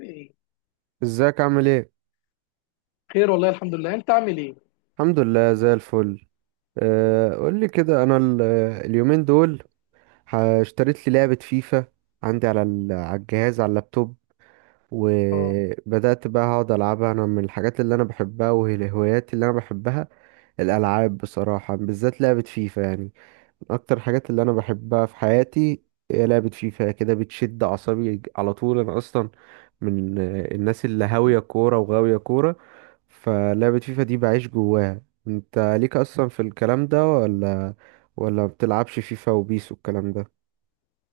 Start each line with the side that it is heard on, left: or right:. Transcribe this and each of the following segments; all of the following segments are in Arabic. left: ايه.
right: ازيك عامل ايه؟
left: خير والله، الحمد لله. انت عامل ايه؟
right: الحمد لله زي الفل. قول لي كده، انا اليومين دول اشتريت لي لعبة فيفا، عندي على على الجهاز، على اللابتوب.
left: اه.
right: وبدأت بقى اقعد العبها، انا من الحاجات اللي انا بحبها وهي الهوايات اللي انا بحبها الالعاب، بصراحة، بالذات لعبة فيفا يعني. من اكتر الحاجات اللي انا بحبها في حياتي هي لعبة فيفا، كده بتشد اعصابي على طول. انا اصلا من الناس اللي هاوية كورة وغاوية كورة، فلعبة فيفا دي بعيش جواها. انت ليك اصلا في الكلام ده ولا بتلعبش فيفا وبيس والكلام ده؟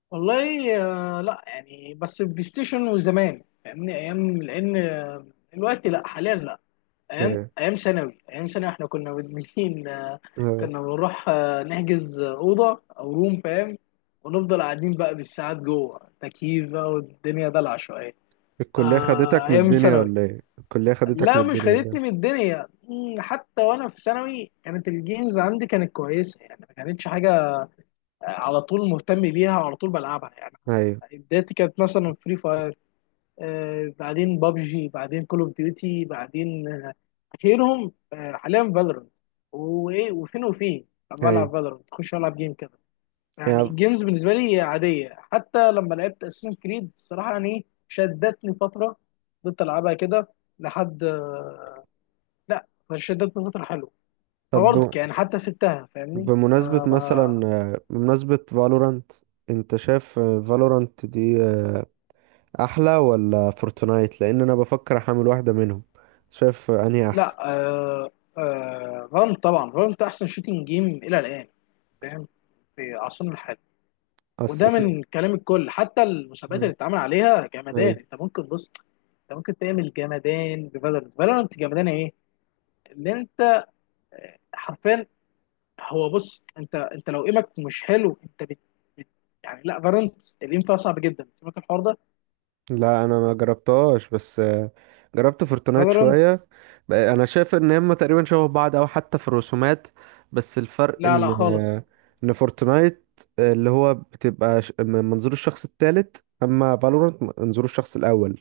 left: والله. لا يعني، بس البلاي ستيشن. وزمان فاهمني، ايام لان، دلوقتي لا، حاليا لا. ايام
right: ايه.
left: ايام ثانوي، ايام ثانوي احنا كنا مدمنين.
right: اه.
left: كنا بنروح نحجز اوضه او روم، فاهم؟ ونفضل قاعدين بقى بالساعات جوه تكييف بقى، والدنيا دلع شويه.
right: الكلية
left: آه،
right: خدتك من
left: ايام
right: الدنيا
left: ثانوي.
right: ولا ايه؟ الكلية خدتك
left: لا،
right: من
left: مش
right: الدنيا ولا
left: خدتني من
right: ايه؟
left: الدنيا، حتى وانا في ثانوي كانت الجيمز عندي كانت كويسه. يعني ما كانتش حاجه على طول مهتم بيها وعلى طول بلعبها يعني.
right: ايوه.
left: بدايتي كانت مثلا فري فاير، بعدين بابجي، بعدين كول اوف ديوتي، بعدين اخيرهم حاليا فالورنت. وايه، وفين وفين.
right: ايوه.
left: بلعب فالورنت، اخش العب جيم كده. يعني
right: يعني،
left: الجيمز بالنسبه لي عاديه. حتى لما لعبت اساسن كريد الصراحه يعني شدتني فتره، فضلت العبها كده لحد لا، فشدتني فتره حلوه.
right: طب بم-
left: فبرضك يعني حتى سبتها فاهمني
right: بمناسبة
left: ما.
right: مثلا اه، بمناسبة فالورانت، انت شايف فالورانت دي احلى ولا فورتنايت؟ لان انا بفكر احمل واحدة منهم. شايف انهي
left: لا،
right: احسن؟
left: فالنت طبعا، فالنت احسن شوتنج جيم الى الان، فاهم؟ في عصرنا الحالي.
right: اصل
left: وده
right: في.
left: من كلام الكل، حتى المسابقات
right: مم.
left: اللي اتعمل عليها جمدان. انت ممكن بص، انت ممكن تعمل جمدان بفالورانت. فالورانت جمدان ايه اللي انت، حرفيا. هو بص، انت لو ايمك مش حلو انت بت. بت- يعني لا، فالورانت الايم فيها صعب جدا، سمعت الحوار ده؟
right: لا انا ما جربتهاش، بس جربت فورتنايت
left: فالورانت.
right: شويه. انا شايف ان هما تقريبا شبه بعض، او حتى في الرسومات، بس الفرق
left: لا لا، خالص.
right: ان فورتنايت، اللي هو بتبقى من منظور الشخص الثالث، اما فالورانت من منظور الشخص الاول،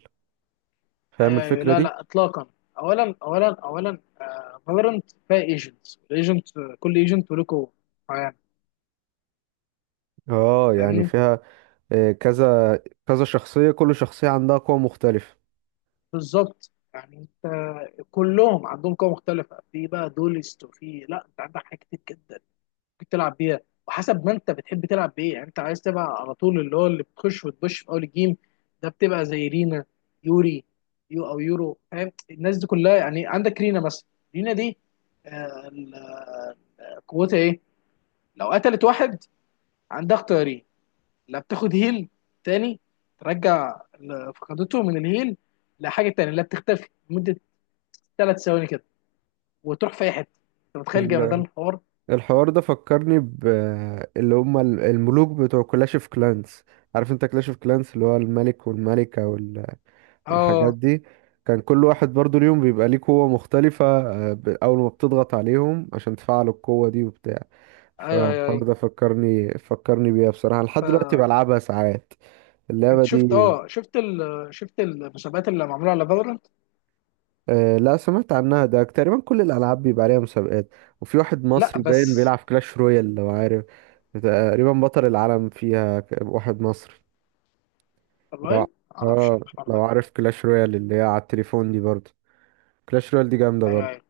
right: فاهم
left: ايوه، ايوه،
right: الفكره
left: لا
right: دي؟
left: لا، اطلاقا. اولا، فالورنت فيها ايجنتس، الايجنت كل ايجنت وله قوه معينه،
right: اه، يعني
left: فاهمني؟
right: فيها آه، كذا كذا شخصيه، كل شخصيه عندها قوه مختلفه.
left: بالظبط. يعني انت كلهم عندهم قوه مختلفه، في بقى دولست، وفي لا، انت عندك حاجات كتير جدا ممكن تلعب بيها، وحسب ما انت بتحب تلعب بايه. يعني انت عايز تبقى على طول اللي هو اللي بتخش وتبش في اول الجيم، ده بتبقى زي رينا، يوري، يو او يورو، فاهم الناس دي كلها؟ يعني عندك رينا مثلا، رينا دي، آه، ال- قوتها ايه؟ لو قتلت واحد، عندها اختيارين. لا، بتاخد هيل تاني، ترجع اللي فقدته من الهيل. لحاجه تانية، لا، بتختفي لمده 3 ثواني كده، وتروح في اي حته. انت متخيل جمدان الحوار؟
right: الحوار ده فكرني ب اللي هم الملوك بتوع كلاش اوف كلانس. عارف انت كلاش اوف كلانس اللي هو الملك والملكة والحاجات
left: اه،
right: دي؟ كان كل واحد برضو اليوم بيبقى ليه قوة مختلفة، أول ما بتضغط عليهم عشان تفعلوا القوة دي وبتاع.
left: ايوه، ايوه،
right: فالحوار ده
left: ايوه.
right: فكرني بيها بصراحة، لحد دلوقتي
left: فانت
right: بلعبها ساعات اللعبة دي.
left: شفت، شفت المسابقات اللي معموله على فالورانت؟
right: آه، لا سمعت عنها، ده تقريبا كل الألعاب بيبقى عليها مسابقات. وفي واحد
left: لا،
right: مصري باين
left: بس
right: بيلعب كلاش رويال، لو عارف، تقريبا بطل العالم فيها، واحد مصري. لو
left: والله
right: ع-
left: ما اعرفش
right: اه،
left: الحوار
right: لو
left: ده.
right: عارف كلاش رويال اللي هي على التليفون دي برضه، كلاش رويال دي جامدة
left: ايوه،
right: برضه.
left: أيوه.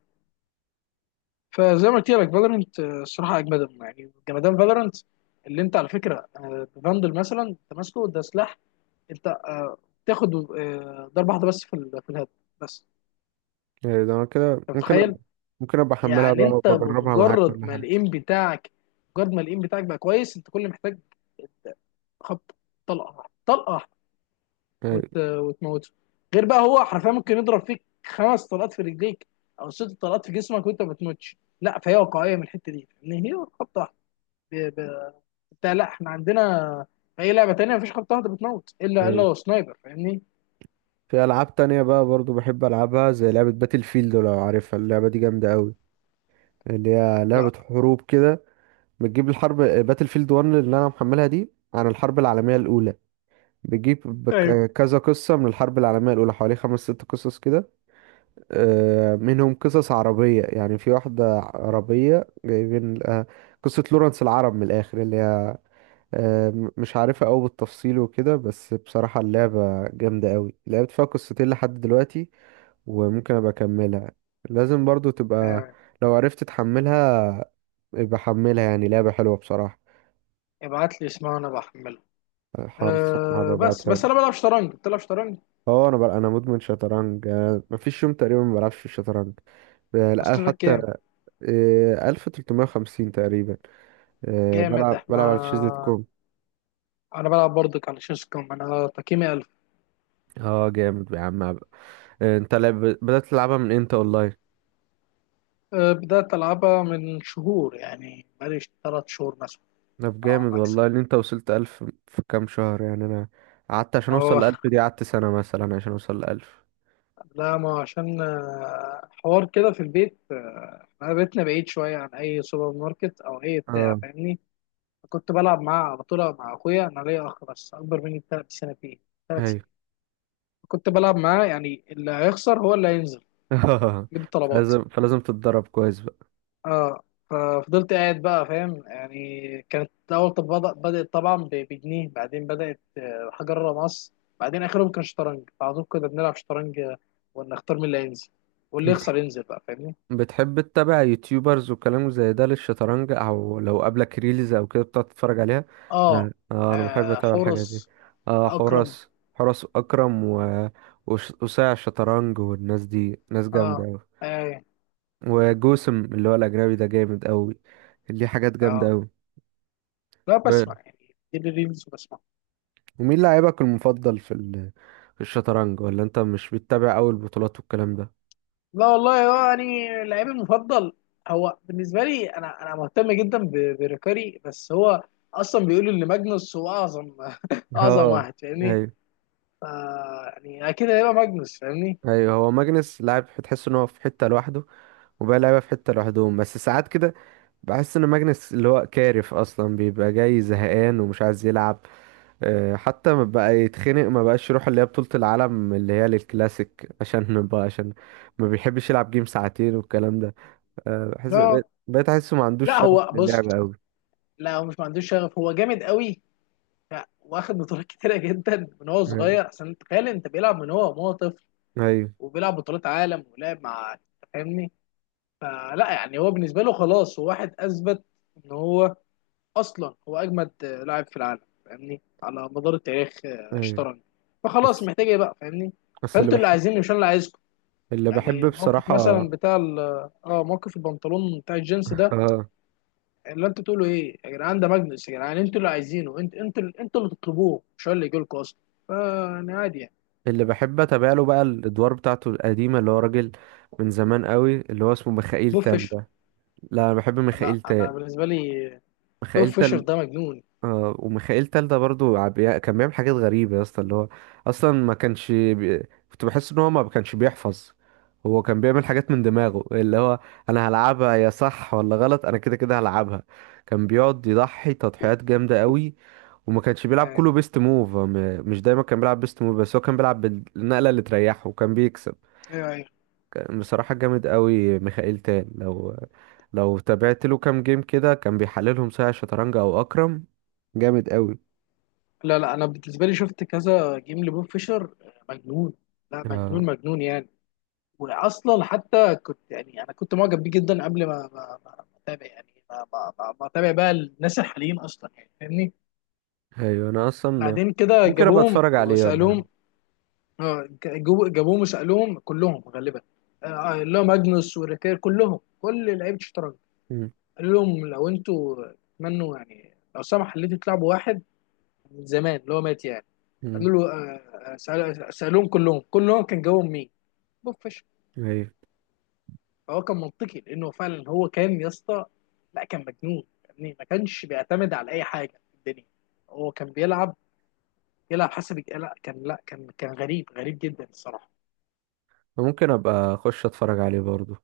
left: فزي ما قلت لك، فالورنت الصراحه اجمدهم، يعني جمدان فالورنت. اللي انت على فكره، فاندل مثلا، انت ماسكه ده سلاح، انت تاخد ضربه واحده بس في الهيد، بس.
right: ده أنا كده
left: انت متخيل؟
right: ممكن أبقى أحملها
left: يعني
right: بقى
left: انت
right: وبجربها معاك
left: بمجرد
right: كل
left: ما
right: حاجة.
left: الايم بتاعك، مجرد ما الايم بتاعك بقى كويس، انت كل اللي محتاج خبط، طلقه واحده، طلقه واحده،
right: أيوة.
left: وتموته. غير بقى، هو حرفيا ممكن يضرب فيك خمس طلقات في رجليك، او ست طلقات في جسمك وانت ما بتموتش. لا، فهي واقعيه من الحته دي ان هي خبطه واحده. ده لا، احنا عندنا اي لعبه تانية مفيش خط واحده بتموت الا
right: أيوة.
left: الا سنايبر، فاهمني؟
right: في ألعاب تانية بقى برضه بحب ألعبها، زي لعبة باتل فيلد، لو عارفها اللعبة دي جامدة أوي، اللي هي لعبة
left: لا،
right: حروب كده. بتجيب الحرب، باتل فيلد 1 اللي انا محملها دي، عن الحرب العالميه الاولى. بتجيب
left: ايوه،
right: كذا قصه من الحرب العالميه الاولى، حوالي خمس ست قصص كده، منهم قصص عربيه يعني. في واحده عربيه جايبين قصه لورنس العرب من الاخر، اللي هي مش عارفها قوي بالتفصيل وكده، بس بصراحه اللعبه جامده قوي. لعبت فيها قصتين لحد دلوقتي وممكن ابقى اكملها. لازم برضو تبقى،
left: آه.
right: لو عرفت تحملها يبقى حملها، يعني لعبه حلوه بصراحه.
left: ابعت لي اسمها وانا بحمله.
right: خالص، انا
left: آه. بس
right: ببعتها
left: بس
right: لك.
left: انا بلعب شطرنج، بتلعب شطرنج؟
right: اه، انا بقى مدمن شطرنج، مفيش يوم تقريبا ما بلعبش في الشطرنج. آه، لا
left: تصنيفك
right: حتى
left: كام؟
right: آه، 1350 تقريبا.
left: جامد.
right: بلعب
left: احنا،
right: على تشيز دوت كوم.
left: انا بلعب برضك على شيس كوم، انا تقييمي 1000.
right: اه، جامد يا عم. انت بدأت تلعبها من امتى اونلاين؟
left: أه، بدات العبها من شهور، يعني بقالي 3 شهور مثلا.
right: طب
left: اه،
right: جامد
left: ماكس.
right: والله ان انت وصلت 1000 في كام شهر، يعني انا قعدت عشان اوصل ل
left: اه،
right: 1000 دي، قعدت سنة مثلا عشان اوصل ل 1000.
left: لا ما عشان حوار كده في البيت، انا بيتنا بعيد شويه عن اي سوبر ماركت او اي بتاع،
right: اه.
left: فاهمني؟ كنت بلعب مع بطولة، مع أخويا. أنا ليا أخ بس أكبر مني ب3 سنتين، ثلاث
right: ايوه.
left: سنين كنت بلعب معاه، يعني اللي هيخسر هو اللي هينزل يجيب الطلبات.
right: فلازم تتدرب كويس.
left: اه. ففضلت قاعد بقى، فاهم يعني. كانت أول، طب بدأت طبعا بجنيه، بعدين بدأت حجر مصر، بعدين آخرهم كان شطرنج. على طول كنا بنلعب شطرنج، ونختار مين اللي هينزل، واللي يخسر
right: بقى
left: ينزل بقى، فاهمني؟
right: بتحب تتابع يوتيوبرز وكلام زي ده للشطرنج، او لو قابلك ريلز او كده بتقعد تتفرج عليها؟
left: اه.
right: اه. انا بحب اتابع الحاجات دي.
left: حورس
right: اه،
left: أكرم.
right: حراس. حراس اكرم و وساع الشطرنج، والناس دي ناس جامده
left: اه.
right: قوي.
left: اي.
right: وجوسم اللي هو الاجنبي ده جامد قوي، ليه حاجات جامده
left: اه،
right: قوي.
left: لا بسمع يعني، دي الريلز بسمع.
right: ومين لاعبك المفضل في ال... في الشطرنج؟ ولا انت مش بتتابع اول البطولات والكلام ده؟
left: لا والله، هو يعني لعيبي المفضل هو بالنسبه لي، انا مهتم جدا بريكاري، بس هو اصلا بيقولوا ان ماجنوس هو اعظم اعظم
right: اه.
left: واحد فاهمني.
right: ايوه.
left: ف- يعني اكيد هيبقى ماجنوس، فاهمني.
right: ايوه، هو ماجنس لاعب تحس ان هو في حته لوحده، وبقى لعيبه في حته لوحدهم. بس ساعات كده بحس ان ماجنس، اللي هو كارف، اصلا بيبقى جاي زهقان ومش عايز يلعب. أه، حتى ما بقى يتخنق، ما بقاش يروح اللي هي بطولة العالم اللي هي للكلاسيك. عشان بقى ما بيحبش يلعب جيم ساعتين والكلام ده. أه، بحس
left: لا
right: بقيت احسه ما عندوش
left: لا،
right: شغف
left: هو بص،
right: للعب قوي.
left: لا هو مش ما عندوش شغف، هو جامد قوي. ف- واخد بطولات كتيره جدا من هو
right: ايوه.
left: صغير، احسن تخيل انت، بيلعب من هو وهو طفل،
right: ايوه.
left: وبيلعب بطولات عالم، ولعب مع، فاهمني. فلا يعني، هو بالنسبه له خلاص، هو واحد اثبت ان هو اصلا هو اجمد لاعب في العالم فاهمني، على مدار التاريخ
right: أيوة.
left: اشترك. فخلاص،
right: بس
left: محتاج ايه بقى فاهمني.
right: بس اللي
left: فانتوا اللي
right: بحب،
left: عايزيني، مش انا اللي عايزكم. يعني موقف
right: بصراحة.
left: مثلا بتاع اه، موقف البنطلون بتاع الجينز ده،
right: اه.
left: اللي انتوا تقولوا ايه يا جدعان، ده ماجنس يا جدعان، انتوا اللي عايزينه. انتوا اللي تطلبوه، مش هو اللي يجي لكم اصلا. فانا عادي يعني.
right: اللي بحب اتابع له بقى الادوار بتاعته القديمه، اللي هو راجل من زمان قوي، اللي هو اسمه ميخائيل
left: بوب
right: تال
left: فيشر.
right: ده. لا انا بحب
left: لا
right: ميخائيل
left: انا
right: تال.
left: بالنسبه لي، بوب
right: ميخائيل
left: فيشر
right: تال.
left: ده مجنون.
right: آه، وميخائيل تالدة برضو كان بيعمل حاجات غريبة يا اسطى، اللي هو أصلا ما كانش بي... كنت بحس إن هو ما كانش بيحفظ. هو كان بيعمل حاجات من دماغه، اللي هو أنا هلعبها يا صح ولا غلط، أنا كده كده هلعبها. كان بيقعد يضحي تضحيات جامدة قوي، وما كانش بيلعب
left: ايوه،
right: كله بيست موف. هو مش دايما كان بيلعب بيست موف، بس هو كان بيلعب بالنقلة اللي تريحه وكان بيكسب.
left: ايوه، أيوة.
right: كان بصراحة جامد قوي ميخائيل تال، لو تابعت له كام جيم كده كان بيحللهم ساعة شطرنج أو أكرم. جامد قوي.
left: لا لا، انا بالنسبه لي شفت كذا جيم لبوب فيشر، مجنون. لا،
right: اه.
left: مجنون مجنون يعني. واصلا حتى كنت، يعني انا كنت معجب بيه جدا قبل ما ما ما ما اتابع، يعني ما اتابع بقى الناس الحاليين اصلا يعني فاهمني.
right: ايوه، انا اصلا
left: بعدين كده
right: ممكن ابقى
left: جابوهم
right: اتفرج عليه ولا حاجه.
left: وسالوهم، اه جابوهم وسالوهم كلهم غالبا، اللي هو ماجنوس وريكير كلهم، كل لعيبه الشطرنج،
right: مم.
left: قالوا لهم لو انتوا تمنوا يعني، لو سمح اللي انتوا تلعبوا واحد من زمان اللي هو مات يعني،
right: مم.
left: قالوا له سالوهم كلهم كان جاوبهم مين؟ بوف.
right: ايوه،
left: فهو كان منطقي، لانه فعلا هو كان يا اسطى، لا كان مجنون يعني، ما كانش بيعتمد على اي حاجه في الدنيا. هو كان بيلعب يلعب حسب لا كان، لا كان غريب غريب جدا الصراحه.
right: ممكن ابقى اخش اتفرج عليه برضو.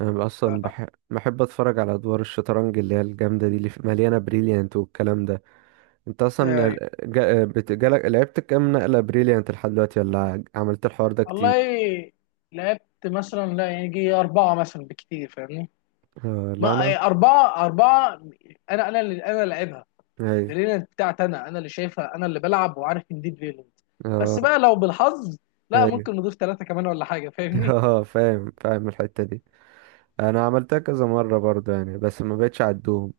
right: انا
left: لا
right: اصلا
left: لا،
right: بحب اتفرج على ادوار الشطرنج اللي هي الجامده دي، اللي مليانه بريليانت والكلام ده. انت اصلا
left: أي.
right: لعبت كام نقله بريليانت لحد دلوقتي؟ ولا عملت الحوار ده كتير؟
left: والله، لعبت مثلا لا يجي اربعه مثلا بكتير، فاهمني.
right: آه، لا
left: ما،
right: انا.
left: أي، اربعه، اربعه، انا اللي انا لعبها.
right: ايوه.
left: الريلنت بتاعتي انا اللي شايفها، انا اللي بلعب وعارف ان دي الريلنت، بس
right: اه.
left: بقى لو بالحظ، لا،
right: ايوه.
left: ممكن نضيف ثلاثه كمان ولا حاجه، فاهمني.
right: اه، فاهم الحته دي. انا عملتها كذا مره برضو يعني، بس ما بقتش اعدهم.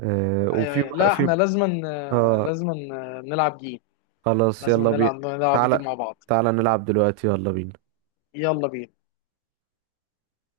right: آه
left: ايوه،
right: وفي
left: ايوه،
right: مر-
left: لا
right: في
left: احنا لازما،
right: اه،
left: لازما نلعب جيم،
right: خلاص
left: لازما
right: يلا بينا.
left: نلعب جيم
right: تعالى.
left: مع بعض.
right: نلعب دلوقتي، يلا بينا.
left: يلا بينا.